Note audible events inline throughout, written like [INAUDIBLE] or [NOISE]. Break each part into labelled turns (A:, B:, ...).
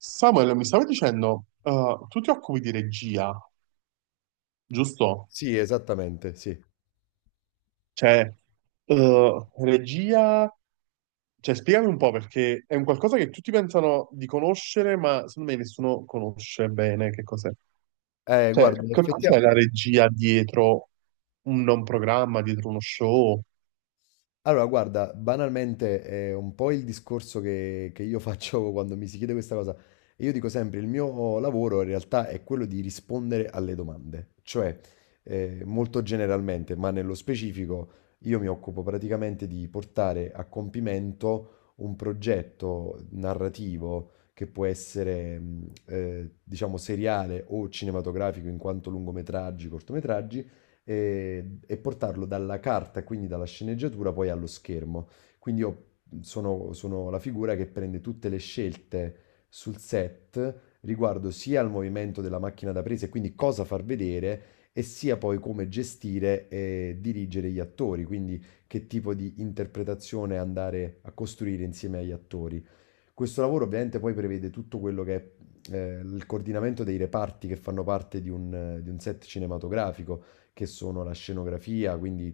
A: Samuel, mi stavi dicendo, tu ti occupi di regia, giusto?
B: Sì, esattamente, sì.
A: Cioè, regia, cioè, spiegami un po' perché è un qualcosa che tutti pensano di conoscere, ma secondo me nessuno conosce bene che cos'è.
B: Guarda,
A: Cioè,
B: in
A: che
B: effettia
A: cos'è la regia dietro un programma, dietro uno show?
B: allora guarda, banalmente è un po' il discorso che io faccio [LAUGHS] quando mi si chiede questa cosa. E io dico sempre, il mio lavoro in realtà è quello di rispondere alle domande. Cioè, molto generalmente, ma nello specifico, io mi occupo praticamente di portare a compimento un progetto narrativo che può essere, diciamo, seriale o cinematografico in quanto lungometraggi, cortometraggi e portarlo dalla carta, quindi dalla sceneggiatura, poi allo schermo. Quindi io sono la figura che prende tutte le scelte sul set riguardo sia al movimento della macchina da presa e quindi cosa far vedere, e sia poi come gestire e dirigere gli attori, quindi che tipo di interpretazione andare a costruire insieme agli attori. Questo lavoro ovviamente poi prevede tutto quello che è il coordinamento dei reparti che fanno parte di un set cinematografico, che sono la scenografia, quindi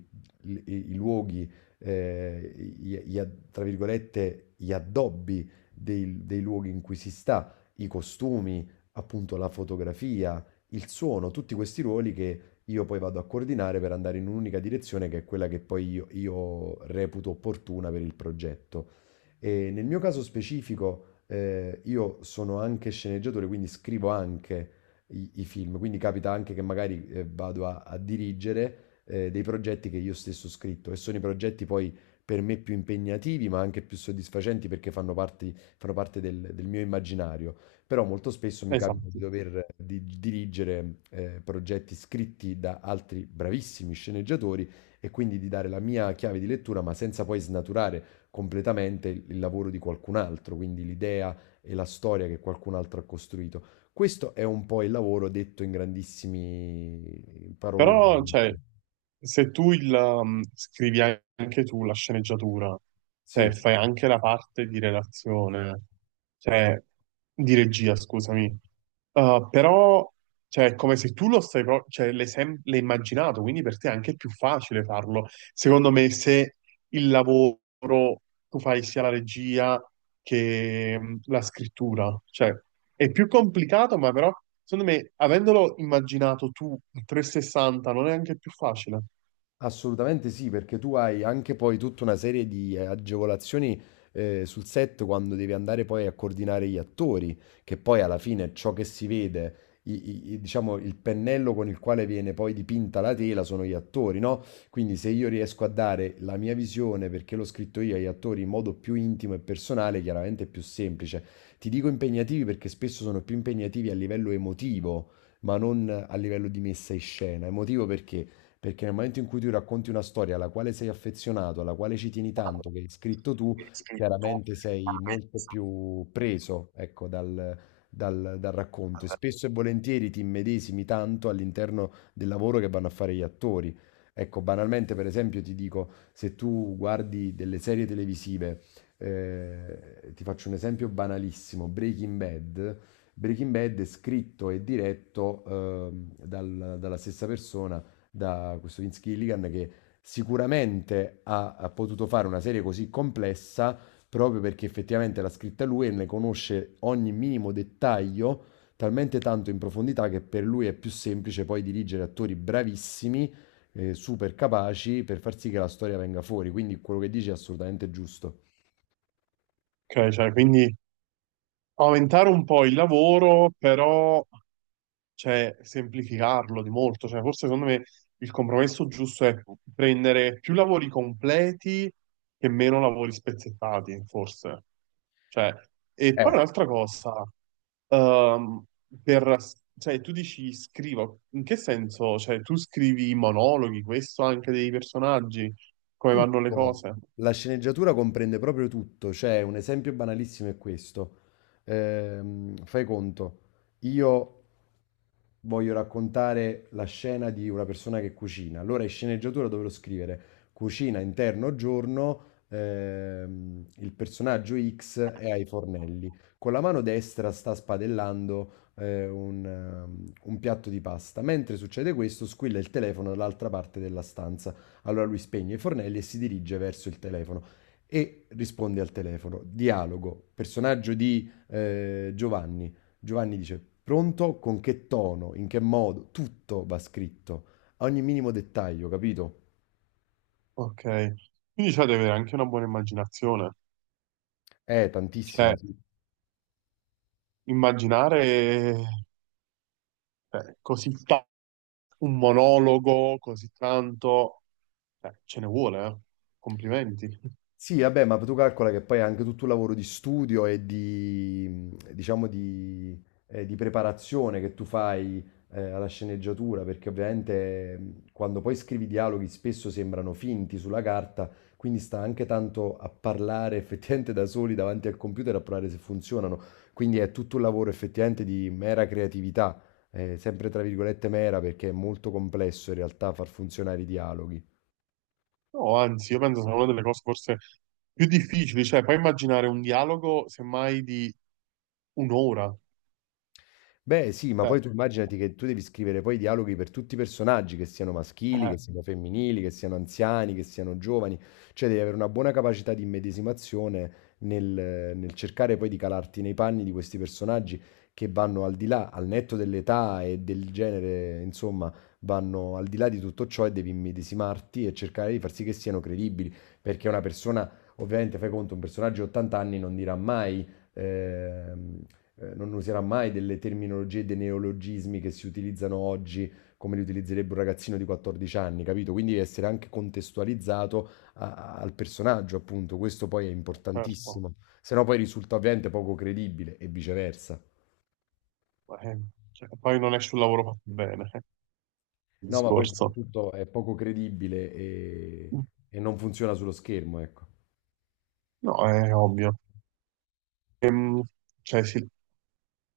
B: i luoghi, eh, tra virgolette, gli addobbi dei luoghi in cui si sta, i costumi, appunto la fotografia, il suono, tutti questi ruoli che io poi vado a coordinare per andare in un'unica direzione che è quella che poi io reputo opportuna per il progetto. E nel mio caso specifico, io sono anche sceneggiatore, quindi scrivo anche i film, quindi capita anche che magari vado a dirigere dei progetti che io stesso ho scritto e sono i progetti poi per me più impegnativi, ma anche più soddisfacenti perché fanno parte del mio immaginario. Però molto spesso mi capita di
A: Esatto.
B: dover dirigere progetti scritti da altri bravissimi sceneggiatori e quindi di dare la mia chiave di lettura, ma senza poi snaturare completamente il lavoro di qualcun altro, quindi l'idea e la storia che qualcun altro ha costruito. Questo è un po' il lavoro detto in grandissimi
A: Però,
B: paroloni.
A: cioè, se tu scrivi anche tu la sceneggiatura, cioè,
B: Sì.
A: fai anche la parte di relazione, cioè, di regia, scusami, però, cioè, è come se tu lo stai, pro- cioè, l'hai immaginato, quindi per te è anche più facile farlo. Secondo me, se il lavoro tu fai sia la regia che la scrittura, cioè, è più complicato, ma però, secondo me, avendolo immaginato tu in 360, non è anche più facile.
B: Assolutamente sì, perché tu hai anche poi tutta una serie di agevolazioni sul set quando devi andare poi a coordinare gli attori, che poi alla fine ciò che si vede, diciamo il pennello con il quale viene poi dipinta la tela sono gli attori, no? Quindi se io riesco a dare la mia visione, perché l'ho scritto io agli attori in modo più intimo e personale, chiaramente è più semplice. Ti dico impegnativi perché spesso sono più impegnativi a livello emotivo, ma non a livello di messa in scena. Emotivo perché? Perché nel momento in cui tu racconti una storia alla quale sei affezionato, alla quale ci tieni tanto, che hai scritto tu, chiaramente sei molto più preso, ecco, dal racconto e spesso e volentieri ti immedesimi tanto all'interno del lavoro che vanno a fare gli attori. Ecco, banalmente, per esempio, ti dico, se tu guardi delle serie televisive, ti faccio un esempio banalissimo, Breaking Bad. Breaking Bad è scritto e diretto dalla stessa persona, da questo Vince Gilligan che sicuramente ha potuto fare una serie così complessa proprio perché effettivamente l'ha scritta lui e ne conosce ogni minimo dettaglio talmente tanto in profondità che per lui è più semplice poi dirigere attori bravissimi, super capaci per far sì che la storia venga fuori. Quindi quello che dici è assolutamente giusto.
A: Ok, cioè, quindi aumentare un po' il lavoro, però cioè, semplificarlo di molto. Cioè, forse secondo me il compromesso giusto è prendere più lavori completi e meno lavori spezzettati, forse. Cioè, e
B: Eh.
A: poi un'altra cosa, ehm, per, cioè, tu dici scrivo, in che senso? Cioè, tu scrivi i monologhi, questo anche dei personaggi? Come vanno le
B: Tutto.
A: cose.
B: La sceneggiatura comprende proprio tutto, cioè un esempio banalissimo è questo. Fai conto, io voglio raccontare la scena di una persona che cucina, allora in sceneggiatura dovrò scrivere cucina interno giorno, il personaggio X è ai fornelli, con la mano destra sta spadellando un piatto di pasta, mentre succede questo squilla il telefono dall'altra parte della stanza. Allora lui spegne i fornelli e si dirige verso il telefono e risponde al telefono. Dialogo, personaggio di Giovanni. Giovanni dice, pronto? Con che tono? In che modo? Tutto va scritto, a ogni minimo dettaglio, capito?
A: Ok. Quindi c'è da avere anche una buona immaginazione. Cioè,
B: Tantissima, sì.
A: immaginare così tanto, un monologo, così tanto, ce ne vuole, eh. Complimenti.
B: Sì, vabbè, ma tu calcola che poi è anche tutto un lavoro di studio e di, diciamo, di preparazione che tu fai, alla sceneggiatura, perché ovviamente quando poi scrivi dialoghi spesso sembrano finti sulla carta, quindi sta anche tanto a parlare effettivamente da soli davanti al computer a provare se funzionano. Quindi è tutto un lavoro effettivamente di mera creatività, sempre tra virgolette mera, perché è molto complesso in realtà far funzionare i dialoghi.
A: No, anzi, io penso sia una delle cose forse più difficili, cioè puoi immaginare un dialogo semmai di un'ora.
B: Beh, sì, ma
A: Cioè,
B: poi tu immaginati che tu devi scrivere poi i dialoghi per tutti i personaggi, che siano maschili, che
A: eh,
B: siano femminili, che siano anziani, che siano giovani, cioè devi avere una buona capacità di immedesimazione nel cercare poi di calarti nei panni di questi personaggi che vanno al di là, al netto dell'età e del genere, insomma, vanno al di là di tutto ciò e devi immedesimarti e cercare di far sì che siano credibili, perché una persona, ovviamente, fai conto, un personaggio di 80 anni non dirà mai, ehm, non userà mai delle terminologie e dei neologismi che si utilizzano oggi come li utilizzerebbe un ragazzino di 14 anni, capito? Quindi essere anche contestualizzato al personaggio, appunto, questo poi è
A: certo,
B: importantissimo, se no poi risulta ovviamente poco credibile e viceversa.
A: eh, cioè, poi non esce un lavoro fatto bene, il
B: No, ma poi
A: discorso.
B: soprattutto è poco credibile e non funziona sullo schermo, ecco.
A: No, è ovvio. Ehm, cioè, sì,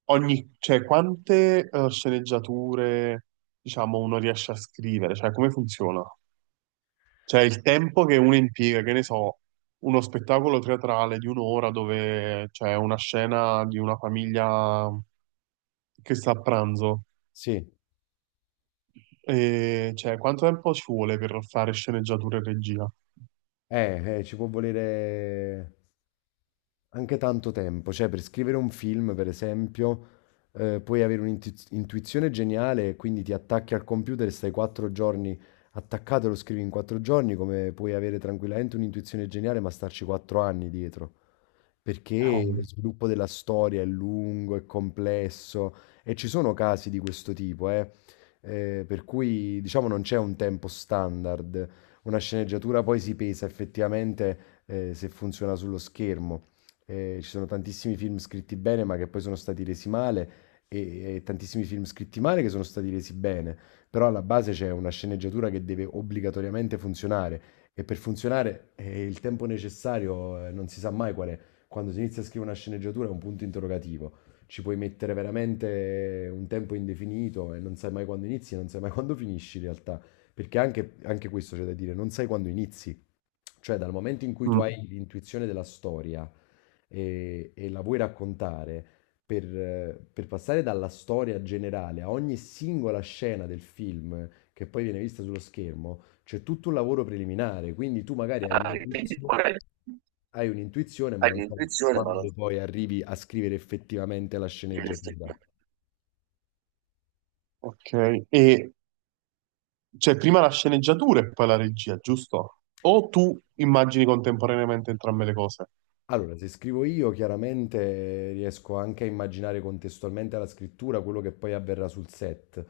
A: ogni, cioè, quante sceneggiature, diciamo, uno riesce a scrivere? Cioè, come funziona? Cioè, il tempo che uno impiega, che ne so, uno spettacolo teatrale di un'ora dove c'è una scena di una famiglia che sta a pranzo.
B: Sì,
A: E, cioè, quanto tempo ci vuole per fare sceneggiatura e regia?
B: ci può volere anche tanto tempo, cioè per scrivere un film, per esempio, puoi avere un'intuizione geniale, e quindi ti attacchi al computer e stai 4 giorni attaccato e lo scrivi in 4 giorni, come puoi avere tranquillamente un'intuizione geniale, ma starci 4 anni dietro perché
A: Oh,
B: lo sviluppo della storia è lungo, è complesso e ci sono casi di questo tipo, per cui diciamo non c'è un tempo standard. Una sceneggiatura poi si pesa effettivamente se funziona sullo schermo. Ci sono tantissimi film scritti bene ma che poi sono stati resi male e tantissimi film scritti male che sono stati resi bene, però alla base c'è una sceneggiatura che deve obbligatoriamente funzionare e per funzionare il tempo necessario non si sa mai qual è. Quando si inizia a scrivere una sceneggiatura è un punto interrogativo. Ci puoi mettere veramente un tempo indefinito e non sai mai quando inizi, non sai mai [LAUGHS] quando finisci in realtà. Perché anche, anche questo c'è da dire, non sai quando inizi. Cioè dal momento in cui tu
A: mm.
B: hai l'intuizione della storia e la vuoi raccontare, per passare dalla storia generale a ogni singola scena del film che poi viene vista sullo schermo, c'è tutto un lavoro preliminare. Quindi tu magari hai
A: Ah,
B: un
A: quindi
B: inizio.
A: poi
B: Hai un'intuizione, ma
A: hai
B: non sai
A: l'intuizione, ma non
B: quando poi arrivi a scrivere effettivamente la
A: devi
B: sceneggiatura.
A: effettivamente. Ok. E c'è prima la sceneggiatura e poi la regia, giusto? O tu immagini contemporaneamente entrambe le cose?
B: Allora, se scrivo io, chiaramente riesco anche a immaginare contestualmente alla scrittura quello che poi avverrà sul set.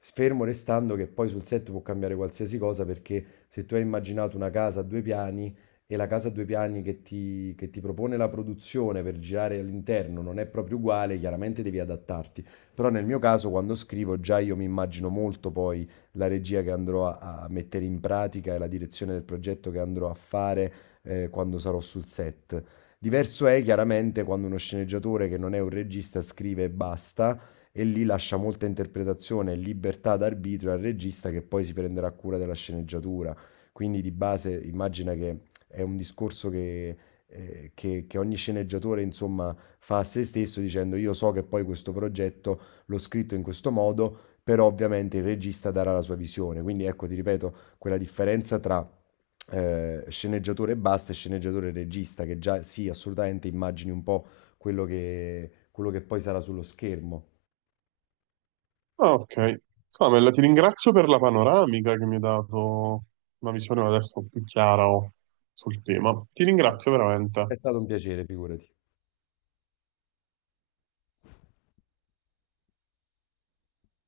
B: Fermo restando che poi sul set può cambiare qualsiasi cosa, perché se tu hai immaginato una casa a 2 piani e la casa a 2 piani che ti propone la produzione per girare all'interno non è proprio uguale, chiaramente devi adattarti. Però nel mio caso, quando scrivo, già io mi immagino molto poi la regia che andrò a mettere in pratica e la direzione del progetto che andrò a fare quando sarò sul set. Diverso è chiaramente quando uno sceneggiatore che non è un regista scrive e basta, e lì lascia molta interpretazione e libertà d'arbitrio al regista che poi si prenderà cura della sceneggiatura. Quindi di base immagina che è un discorso che ogni sceneggiatore insomma fa a se stesso dicendo io so che poi questo progetto l'ho scritto in questo modo, però ovviamente il regista darà la sua visione. Quindi ecco, ti ripeto, quella differenza tra sceneggiatore e basta e sceneggiatore e regista, che già sì, assolutamente immagini un po' quello che poi sarà sullo schermo.
A: Ah, ok. Samuel, ti ringrazio per la panoramica che mi hai dato una visione adesso più chiara oh, sul tema. Ti ringrazio veramente.
B: È stato un piacere, figurati.